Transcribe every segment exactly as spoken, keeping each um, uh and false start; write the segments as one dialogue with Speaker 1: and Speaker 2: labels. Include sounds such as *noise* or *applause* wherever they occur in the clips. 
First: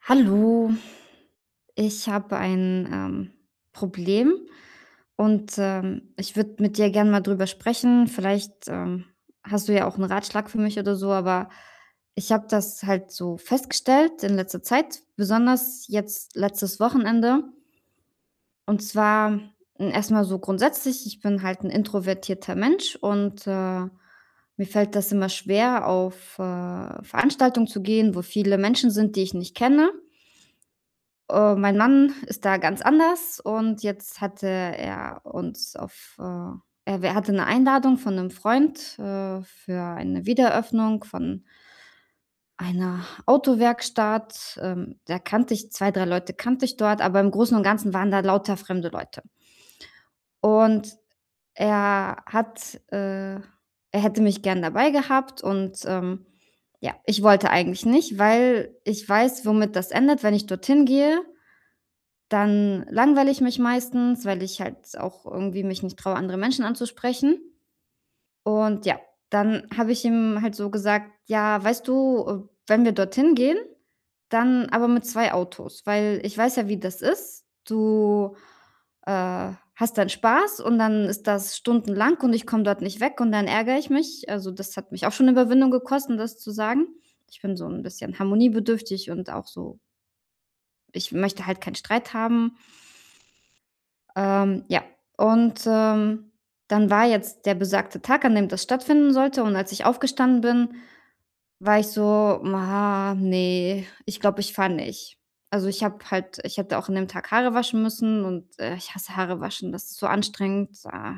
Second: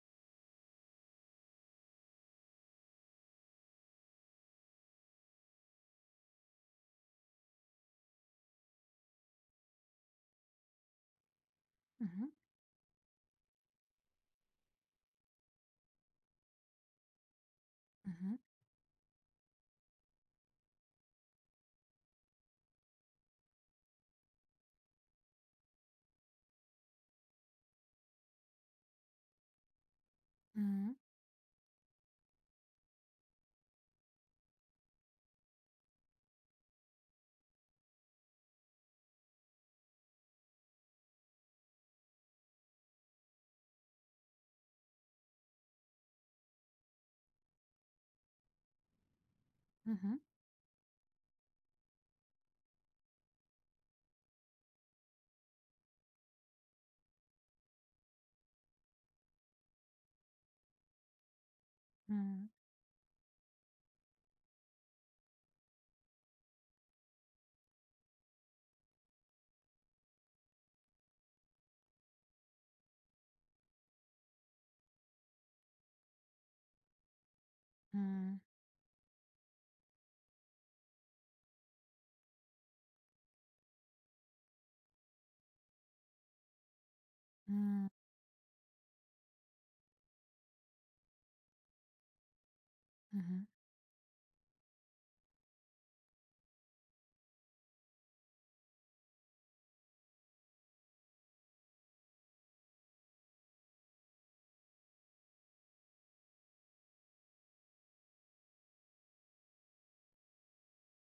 Speaker 1: Hallo, ich habe ein ähm, Problem und ähm, ich würde mit dir gerne mal drüber sprechen. Vielleicht ähm, hast du ja auch einen Ratschlag für mich oder so, aber
Speaker 2: Mhm,
Speaker 1: ich habe das halt so festgestellt in letzter Zeit, besonders jetzt letztes Wochenende.
Speaker 2: mhm,
Speaker 1: Und zwar äh, erstmal so grundsätzlich, ich bin halt ein introvertierter Mensch und äh, mir fällt das immer schwer, auf äh, Veranstaltungen zu gehen, wo viele Menschen sind, die ich nicht kenne.
Speaker 2: mhm,
Speaker 1: Äh, mein Mann ist da ganz anders und jetzt hatte er uns auf, äh er w hatte eine Einladung von einem Freund, äh, für eine Wiedereröffnung von einer Autowerkstatt. Ähm, da kannte ich zwei, drei Leute kannte ich dort, aber im Großen und Ganzen waren da lauter fremde Leute.
Speaker 2: mhm,
Speaker 1: Und er hat äh, er hätte mich gern dabei gehabt und, ähm, ja, ich wollte eigentlich nicht, weil ich weiß, womit das endet, wenn ich dorthin gehe.
Speaker 2: mhm,
Speaker 1: Dann langweile ich mich meistens, weil ich halt auch irgendwie mich nicht traue, andere Menschen anzusprechen. Und ja, dann habe ich ihm halt so gesagt: „Ja, weißt du, äh, wenn wir dorthin gehen, dann aber mit zwei Autos, weil ich weiß ja, wie das ist. Du,
Speaker 2: mhm,
Speaker 1: äh, hast dann Spaß und dann ist das stundenlang und ich komme dort nicht weg und dann ärgere ich mich.“ Also, das hat mich auch schon Überwindung gekostet, das zu sagen. Ich bin so ein bisschen harmoniebedürftig und auch so ich möchte halt keinen Streit haben.
Speaker 2: mhm,
Speaker 1: Ähm, ja, und, ähm, dann war jetzt der besagte Tag, an dem das stattfinden sollte und als ich aufgestanden bin, war ich so: „Ah, ne, ich glaube, ich fahre nicht.“ Also, ich habe halt ich hätte auch an dem Tag Haare waschen müssen und, äh, ich hasse Haare waschen. Das ist so anstrengend. Ah,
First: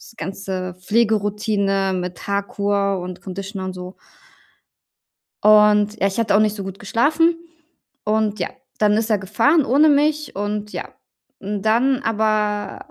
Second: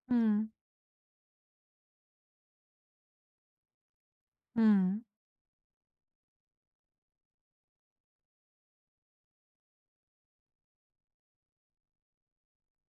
Speaker 1: diese
Speaker 2: mhm,
Speaker 1: ganze Pflegeroutine mit Haarkur und Conditioner und so.
Speaker 2: mhm,
Speaker 1: Und ja, ich hatte auch nicht so gut geschlafen. Und ja, dann ist er gefahren ohne mich und ja. Und dann aber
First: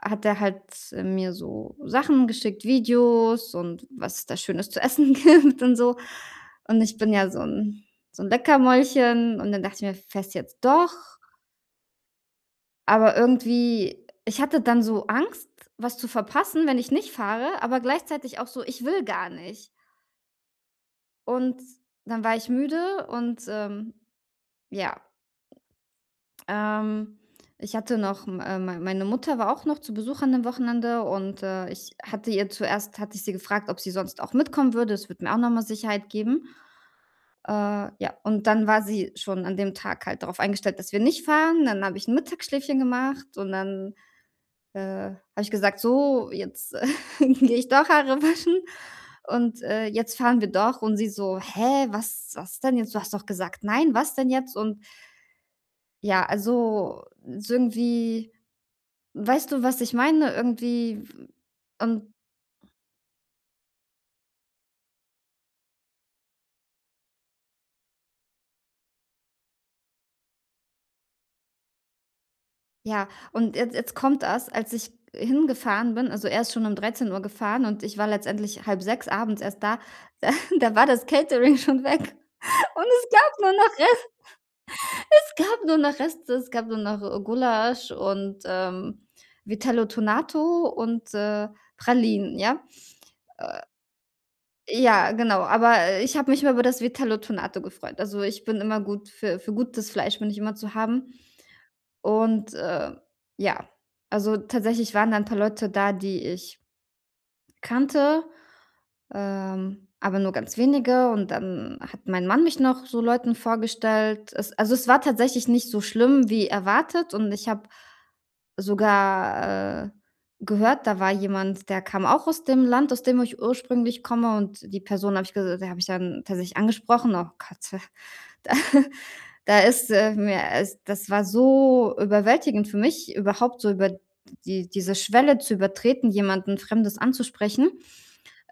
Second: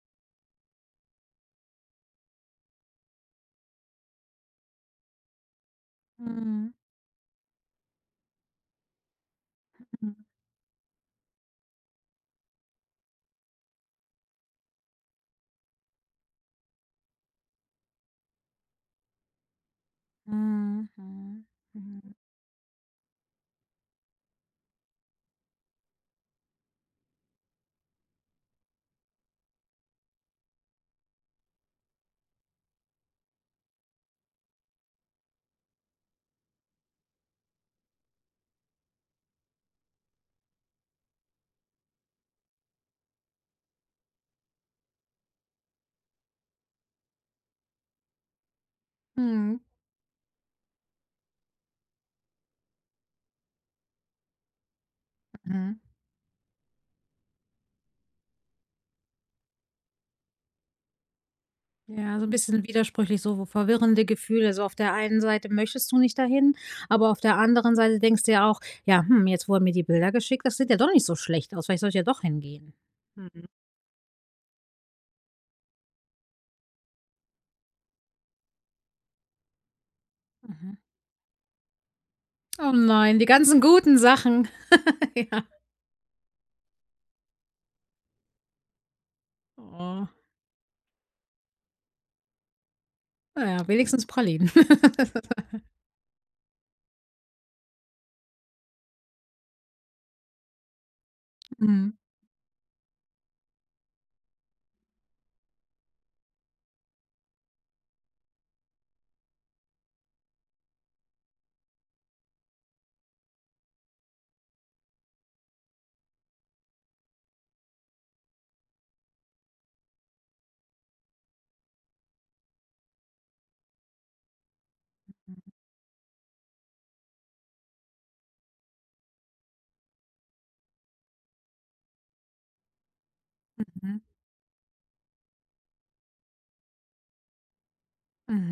Speaker 1: hat er halt mir so Sachen geschickt, Videos und was es da Schönes zu essen *laughs* gibt und so.
Speaker 2: mhm, mhm,
Speaker 1: Und ich bin ja so ein so ein Leckermäulchen und dann dachte ich mir:
Speaker 2: mhm,
Speaker 1: „Fährst jetzt doch?“ Aber irgendwie ich hatte dann so Angst, was zu verpassen, wenn ich nicht fahre, aber gleichzeitig auch so: „Ich will gar nicht.“
Speaker 2: mhm,
Speaker 1: Und
Speaker 2: mhm,
Speaker 1: dann war ich müde und, ähm, ja. Ähm, Ich hatte noch m äh, mei meine Mutter war auch noch zu Besuch an dem Wochenende und, äh, ich hatte ihr zuerst hatte ich sie gefragt, ob sie sonst auch mitkommen würde. Es würde mir auch noch mal Sicherheit geben. Äh, ja, und dann war sie schon an dem Tag halt darauf eingestellt, dass wir nicht fahren. Dann habe ich ein Mittagsschläfchen gemacht und dann, äh, habe ich gesagt: „So, jetzt äh, *laughs* gehe ich doch Haare waschen
Speaker 2: mhm,
Speaker 1: und, äh, jetzt fahren wir doch.“ Und sie so: „Hä, was was denn jetzt? Du hast doch gesagt nein, was denn jetzt?“ Und
Speaker 2: mhm.
Speaker 1: ja, also, so irgendwie. Weißt du, was ich meine? Irgendwie. Und
Speaker 2: Ja, so ein bisschen widersprüchlich, so verwirrende Gefühle. So auf der einen Seite möchtest du nicht dahin, aber auf der anderen Seite denkst du ja auch: „Ja, hm, jetzt, wo er mir die Bilder geschickt das sieht ja doch nicht so schlecht aus. Vielleicht soll ich ja doch hingehen.“
Speaker 1: ja,
Speaker 2: Mhm,
Speaker 1: und jetzt jetzt kommt das, als ich hingefahren bin, also, er ist schon um dreizehn Uhr gefahren und ich war letztendlich halb sechs abends erst da. *laughs* Da
Speaker 2: mhm.
Speaker 1: da war das Catering schon weg und
Speaker 2: Oh
Speaker 1: es
Speaker 2: nein, die
Speaker 1: gab nur
Speaker 2: ganzen
Speaker 1: noch
Speaker 2: guten
Speaker 1: Rest
Speaker 2: Sachen. *laughs*
Speaker 1: es
Speaker 2: Ja.
Speaker 1: gab nur noch Reste. Es gab nur noch, äh, Gulasch und, ähm, Vitello
Speaker 2: Oh.
Speaker 1: Tonato und, äh, Pralinen, ja?
Speaker 2: Na ja, wenigstens Pralinen.
Speaker 1: Ja, genau, aber äh, ich habe mich immer über das Vitello Tonato gefreut. Also, ich bin immer gut für für gutes Fleisch bin ich immer zu haben. Und, äh, ja, also tatsächlich waren da ein paar Leute da, die ich kannte, ähm, aber nur ganz wenige und dann hat mein Mann mich noch so Leuten vorgestellt. Es, also, es war tatsächlich nicht so schlimm wie erwartet und ich habe sogar, äh, gehört, da war jemand, der kam auch aus dem Land, aus dem ich ursprünglich komme und die Person habe ich ges da habe ich dann tatsächlich angesprochen. Oh Gott. *laughs* Da *laughs* da ist, äh, mir ist, das war so überwältigend für mich, überhaupt
Speaker 2: *laughs*
Speaker 1: so über
Speaker 2: Mhm.
Speaker 1: die diese Schwelle zu übertreten, jemanden Fremdes anzusprechen.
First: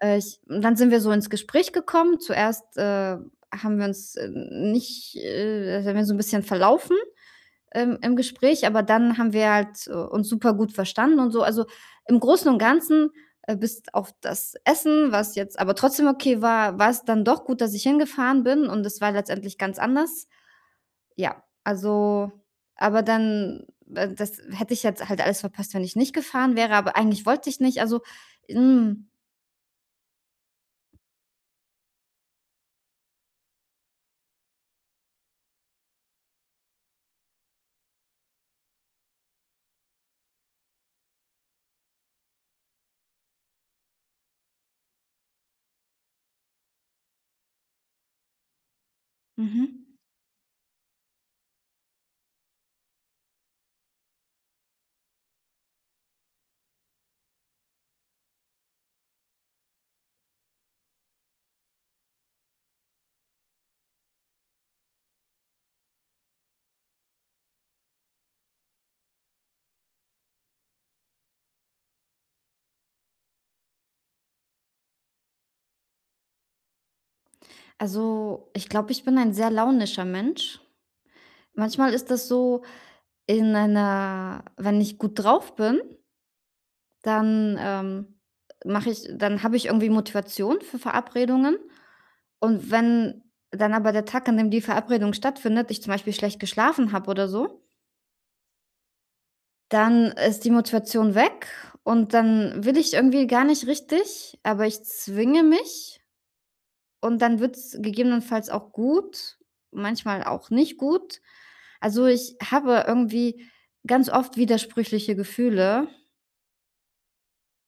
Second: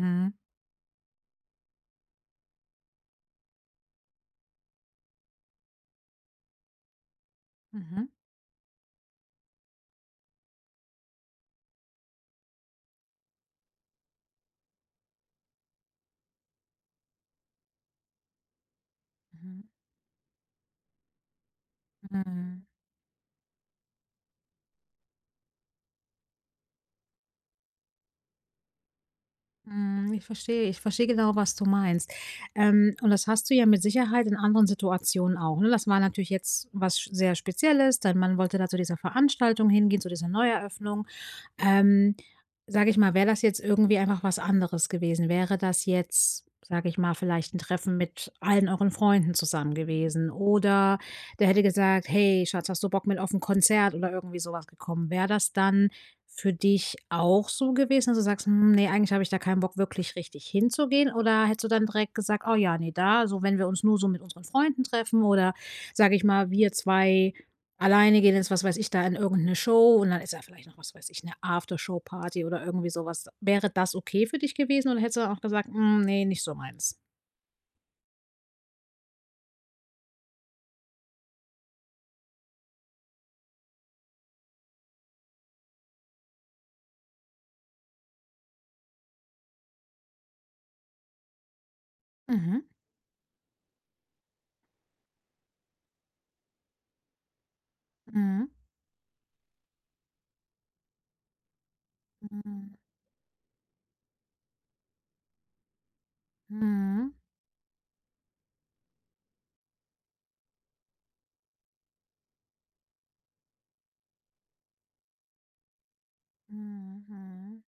Speaker 1: Äh, ich und dann sind wir so ins Gespräch gekommen. Zuerst, äh, haben wir uns, äh, nicht äh, sind wir so ein bisschen verlaufen im
Speaker 2: Mhm.
Speaker 1: im Gespräch, aber dann haben wir halt, äh, uns super gut verstanden und so. Also, im Großen und Ganzen, äh, bis auf das Essen, was jetzt aber trotzdem okay war, war es dann doch gut, dass ich hingefahren bin und es war letztendlich
Speaker 2: Mhm.
Speaker 1: ganz anders. Ja, also,
Speaker 2: Mhm.
Speaker 1: aber dann äh, das hätte ich jetzt halt alles verpasst, wenn ich nicht gefahren wäre, aber eigentlich wollte ich nicht. Also, hm,
Speaker 2: Mhm. Ich verstehe. Ich verstehe genau, was du meinst. Ähm, und das hast du ja mit Sicherheit in anderen Situationen auch, ne? Das war natürlich jetzt was sch sehr Spezielles. Dein Mann wollte da zu dieser Veranstaltung hingehen, zu dieser Neueröffnung. Ähm, sage ich mal, wäre das jetzt irgendwie einfach was anderes gewesen? Wäre das jetzt, sage ich mal, vielleicht ein Treffen mit allen euren Freunden zusammen
Speaker 1: mhm.
Speaker 2: gewesen oder der hätte gesagt: „Hey Schatz, hast du Bock mit auf ein Konzert?“ oder irgendwie sowas gekommen. Wäre das dann für dich auch so gewesen, dass du sagst: „Hm, ne, eigentlich habe ich da keinen Bock, wirklich richtig hinzugehen?“ Oder hättest du dann direkt gesagt: „Oh ja, nee, da so wenn wir uns nur so mit unseren Freunden treffen oder, sage ich mal, wir zwei? Alleine gehen jetzt, was weiß ich, da in irgendeine Show und dann ist ja vielleicht noch, was weiß ich, 'ne Aftershow-Party oder irgendwie sowas Wäre das okay für dich gewesen oder hättest du dann auch gesagt: „Hm, ne, nicht so meins?“
Speaker 1: Also, ich glaube, ich bin ein sehr launischer Mensch. Manchmal ist das so in einer wenn ich gut drauf bin, dann, ähm, mache ich dann habe ich irgendwie Motivation für Verabredungen.
Speaker 2: Mhm.
Speaker 1: Und wenn dann aber der Tag, an dem die Verabredung stattfindet, ich zum Beispiel schlecht geschlafen habe oder so.
Speaker 2: Mhm.
Speaker 1: Dann ist die Motivation weg und dann will
Speaker 2: Mhm.
Speaker 1: ich irgendwie gar nicht richtig, aber ich zwinge mich
Speaker 2: Mhm.
Speaker 1: und dann wird's gegebenenfalls auch gut, manchmal auch nicht gut. Also, ich habe irgendwie ganz oft widersprüchliche Gefühle
Speaker 2: Mhm. Mhm.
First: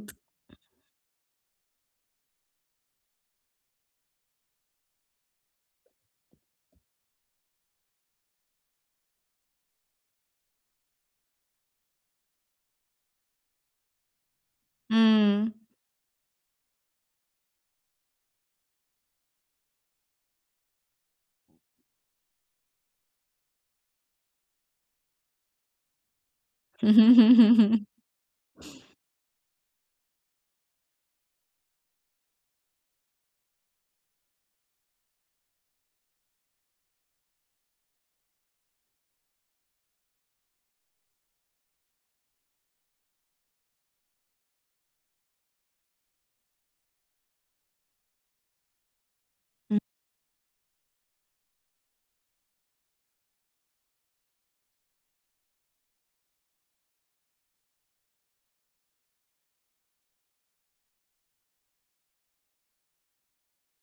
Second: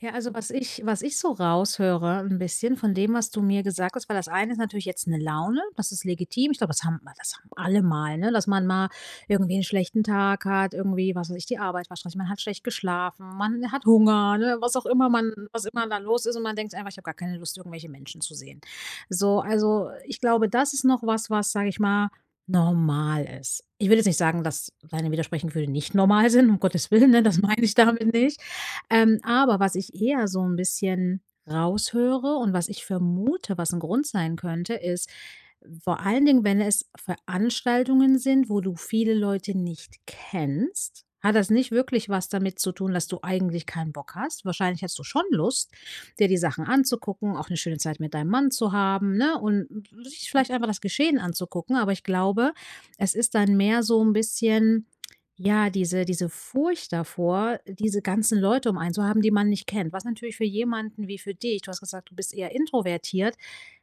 Speaker 2: Ja, also was ich was ich so raushöre ein bisschen von dem, was du mir gesagt hast weil das eine ist natürlich jetzt eine Laune, das ist legitim. Ich glaube, das haben das haben alle mal, ne, dass man mal irgendwie einen schlechten Tag hat, irgendwie, was weiß ich, die Arbeit war stressig, man hat schlecht geschlafen, man hat Hunger, ne, was auch immer man
Speaker 1: mhm.
Speaker 2: was immer da los ist und man denkt einfach: „Ich habe gar keine Lust, irgendwelche Menschen zu sehen.“ So, also, ich glaube, das ist noch was, was, sage ich mal, normal ist. Ich will jetzt nicht sagen, dass deine widersprechenden Gefühle nicht normal sind, um Gottes Willen, ne, das meine ich
Speaker 1: *laughs*
Speaker 2: damit nicht. Ähm, aber was ich eher so ein bisschen raushöre und was ich vermute, was ein Grund sein könnte, ist vor allen Dingen, wenn es Veranstaltungen sind, wo du viele Leute nicht kennst, hat das nicht wirklich was damit zu tun, dass du eigentlich keinen Bock hast. Wahrscheinlich hast du schon Lust, dir die Sachen anzugucken, auch eine schöne Zeit mit deinem Mann zu haben, ne, und
Speaker 1: Hm.
Speaker 2: sich vielleicht einfach das Geschehen anzugucken. Aber ich glaube, es ist dann mehr so ein bisschen ja, diese diese Furcht davor, diese ganzen Leute um einen zu haben, die man nicht kennt, was natürlich für jemanden wie für dich du hast gesagt, du bist eher introvertiert,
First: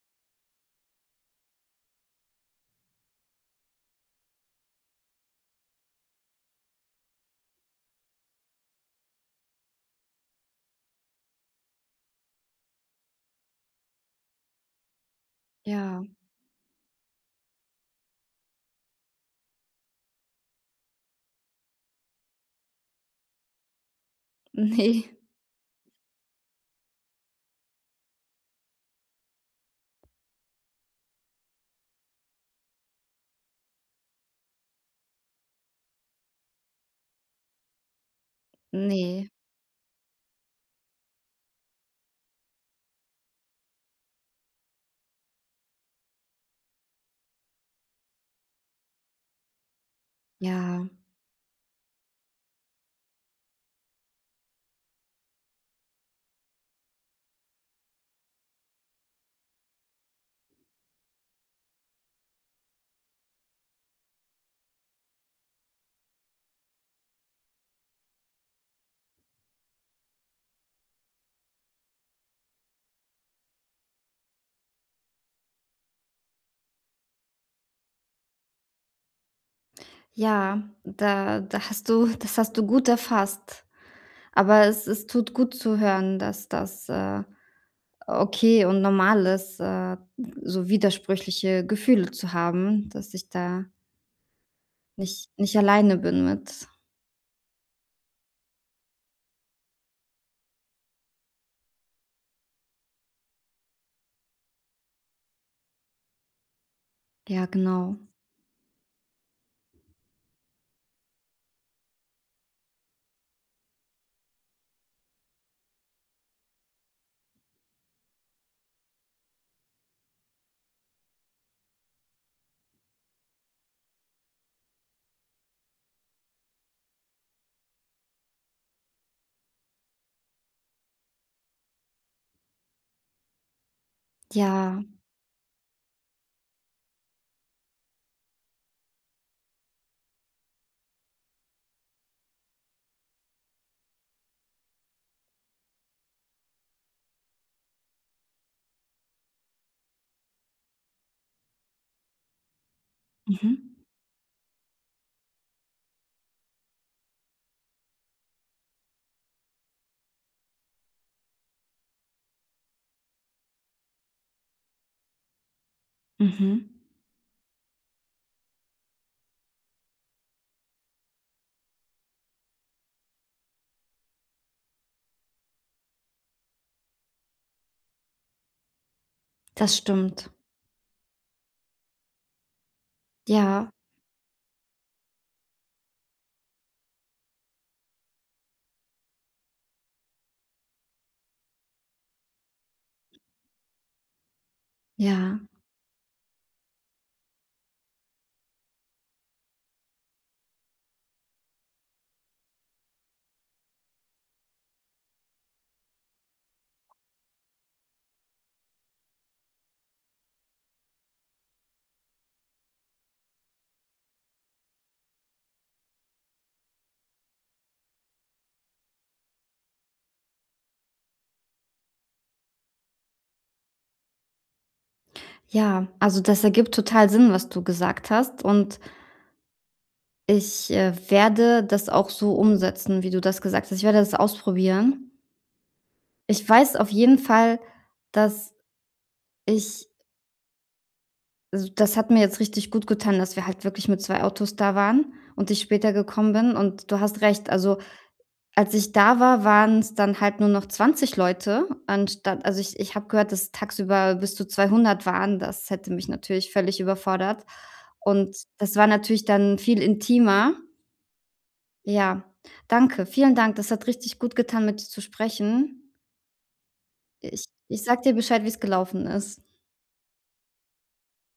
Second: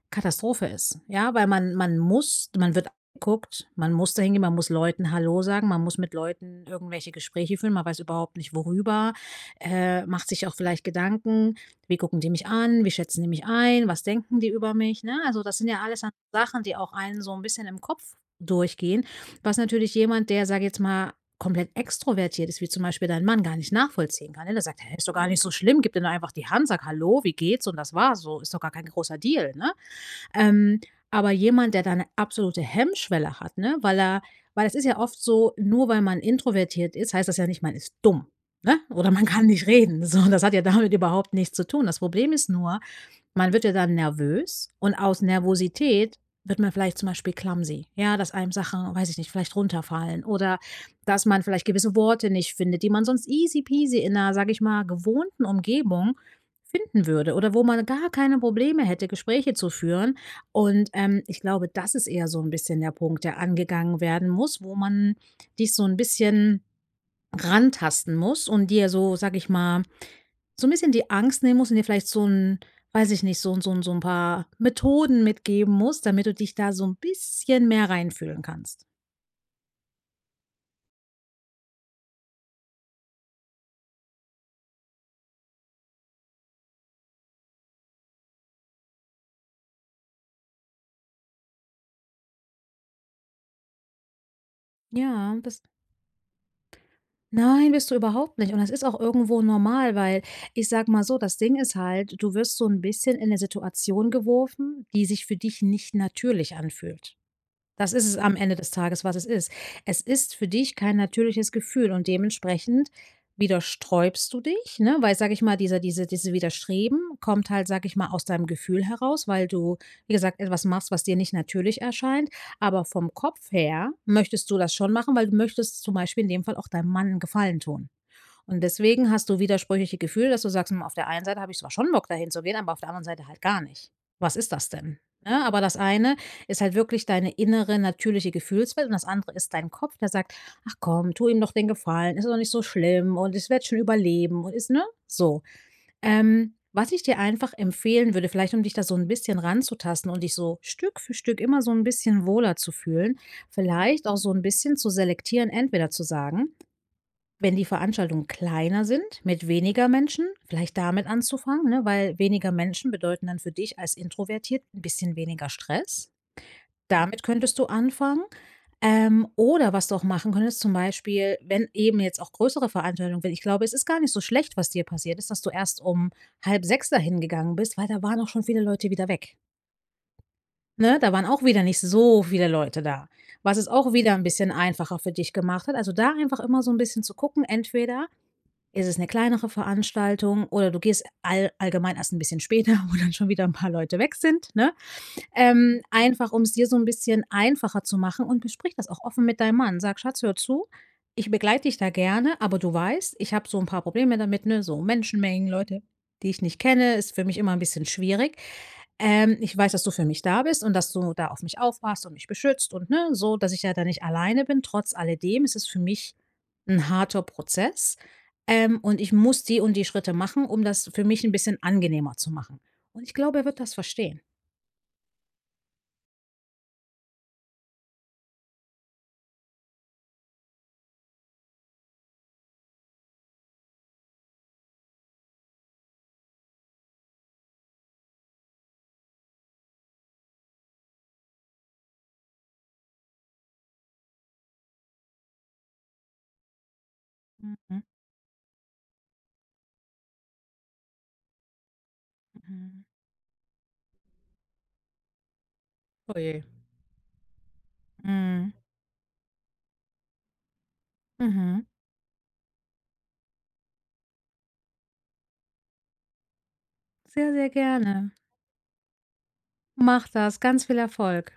Speaker 2: Katastrophe ist, ja? Weil man man muss man wird angeguckt, man muss da hingehen, man muss Leuten hallo sagen, man muss mit Leuten irgendwelche Gespräche führen, man weiß überhaupt nicht worüber, äh, macht sich auch vielleicht Gedanken: „Wie gucken die mich an? Wie schätzen die mich ein? Was denken die über mich?“, ne? Also, das sind ja alles
Speaker 1: Ja,
Speaker 2: dann Sachen, die auch einen so ein bisschen im Kopf durchgehen, was natürlich jemand, der, sage ich jetzt mal, komplett extrovertiert ist, wie zum Beispiel dein Mann, gar nicht nachvollziehen kann, ne? Der sagt:
Speaker 1: ne,
Speaker 2: „Hä, ist doch gar nicht so schlimm. Gib dir nur einfach die Hand, sag: ‚Hallo, wie geht's?' und das war's so. Ist doch gar kein großer Deal“, ne? Ähm, aber jemand, der da 'ne absolute Hemmschwelle hat, ne, weil er weil es ist ja oft so, nur weil man introvertiert ist, heißt das ja nicht, man ist dumm, ne, oder man
Speaker 1: ne,
Speaker 2: kann nicht reden. So, das hat ja damit überhaupt nichts zu tun. Das Problem ist nur, man wird ja dann nervös und aus Nervosität wird man vielleicht zum Beispiel clumsy. Ja, dass einem Sachen, weiß ich nicht, vielleicht runterfallen oder
Speaker 1: ja.
Speaker 2: dass man vielleicht gewisse Worte nicht findet, die man sonst easy peasy in 'ner, sage ich mal, gewohnten Umgebung finden würde oder wo man gar keine Probleme hätte, Gespräche zu führen. Und, ähm, ich glaube, das ist eher so ein bisschen der Punkt, der angegangen werden muss, wo man dich so ein bisschen rantasten muss und dir so, sage ich mal so 'n bisschen die Angst nehmen musst und dir vielleicht so 'n weiß ich nicht, so 'n so 'n so 'n paar Methoden mitgeben musst, damit du dich da so 'n bisschen mehr reinfühlen kannst.
Speaker 1: Ja, da da hast du das hast du gut erfasst. Aber es es tut gut zu hören, dass das, äh, okay und normal ist, äh, so widersprüchliche Gefühle zu haben, dass ich da nicht
Speaker 2: Ja,
Speaker 1: nicht
Speaker 2: das
Speaker 1: alleine bin mit.
Speaker 2: nein, bist du überhaupt nicht und das ist auch irgendwo normal, weil ich sage mal so, das Ding ist halt, du wirst so 'n bisschen in 'ne Situation geworfen, die sich für dich nicht natürlich anfühlt.
Speaker 1: Ja,
Speaker 2: Das
Speaker 1: genau.
Speaker 2: ist es am Ende des Tages, was es ist. Es ist für dich kein natürliches Gefühl und dementsprechend widersträubst du dich, ne? Weil, sage ich mal, dieser diese diese Widerstreben kommt halt, sage ich mal, aus deinem Gefühl heraus, weil du, wie gesagt, etwas machst, was dir nicht natürlich erscheint. Aber vom Kopf her möchtest du das schon machen, weil du möchtest zum Beispiel in dem Fall auch deinem Mann 'n Gefallen tun. Und deswegen hast du widersprüchliche Gefühle, dass du sagst: „Hm, auf der einen Seite habe ich zwar schon Bock, dahin zu gehen, aber auf der anderen Seite halt gar nicht. Was ist das
Speaker 1: Ja.
Speaker 2: denn?“ Ne? Aber das eine ist halt wirklich deine innere, natürliche Gefühlswelt und das andere ist dein Kopf, der sagt: „Ach komm, tu ihm doch den Gefallen, ist doch nicht so schlimm und ich werde schon überleben und ist“ ne? So. Ähm, was ich dir einfach empfehlen würde, vielleicht um dich da so ein bisschen ranzutasten und dich so Stück für Stück immer so ein bisschen wohler zu fühlen,
Speaker 1: Mhm.
Speaker 2: vielleicht auch so ein bisschen zu selektieren, entweder zu sagen: wenn die Veranstaltungen kleiner sind, mit weniger Menschen, vielleicht damit anzufangen, ne? weil weniger Menschen bedeuten dann für dich als introvertiert ein bisschen weniger Stress.
Speaker 1: Mhm.
Speaker 2: Damit könntest du anfangen. Ähm, oder was du auch machen könntest, zum Beispiel, wenn eben jetzt auch größere Veranstaltungen, weil ich glaube, es ist gar nicht so schlecht, was dir passiert ist, dass du erst um halb sechs dahin gegangen bist, weil da waren auch schon viele Leute wieder weg.
Speaker 1: Das stimmt.
Speaker 2: Ne? Da waren auch wieder nicht so viele Leute da, was es
Speaker 1: Ja,
Speaker 2: auch wieder ein bisschen einfacher für dich gemacht hat. Also da einfach immer so ein bisschen zu gucken, entweder ist es eine kleinere Veranstaltung oder du gehst all allgemein erst ein bisschen später, *laughs* wo dann schon wieder ein paar Leute weg sind, ne?
Speaker 1: ja,
Speaker 2: Ähm, einfach um es dir so ein bisschen einfacher zu machen und besprich das auch offen mit deinem Mann. Sag: „Schatz, hör zu, ich begleite dich da gerne, aber du weißt, ich habe so ein paar Probleme damit, ne, so Menschenmengen, Leute, die ich nicht kenne, ist für mich immer ein bisschen schwierig. Ähm, ich weiß, dass du für mich da bist und dass du da auf mich aufpasst und mich beschützt und, ne, so, dass ich ja da nicht alleine bin. Trotz alledem ist es für mich ein harter Prozess, ähm, und ich muss die und die Schritte machen, um das für mich ein bisschen angenehmer zu machen.“ Und ich glaube, er wird das verstehen.
Speaker 1: ja. Also, das ergibt total Sinn, was du gesagt hast und ich, äh, werde das auch so umsetzen, wie du das gesagt hast. Ich werde das ausprobieren. Ich weiß auf jeden Fall, dass ich. Also, das hat mir jetzt richtig gut getan, dass wir halt wirklich mit zwei Autos da waren und ich später gekommen bin. Und du hast recht, also,
Speaker 2: Mhm.
Speaker 1: als ich da war, waren es dann halt nur noch zwanzig Leute anstatt, also, ich
Speaker 2: Mhm.
Speaker 1: ich habe gehört, dass tagsüber bis zu zweihundert waren. Das hätte mich
Speaker 2: Oh je.
Speaker 1: natürlich völlig überfordert. Und
Speaker 2: Mhm.
Speaker 1: das war natürlich dann viel intimer.
Speaker 2: Mhm.
Speaker 1: Ja, danke. Vielen Dank. Das hat richtig gut getan, mit dir zu sprechen.
Speaker 2: Sehr,
Speaker 1: Ich
Speaker 2: sehr
Speaker 1: ich sag
Speaker 2: gerne.
Speaker 1: dir Bescheid, wie es gelaufen ist.
Speaker 2: Mach das. Ganz viel Erfolg.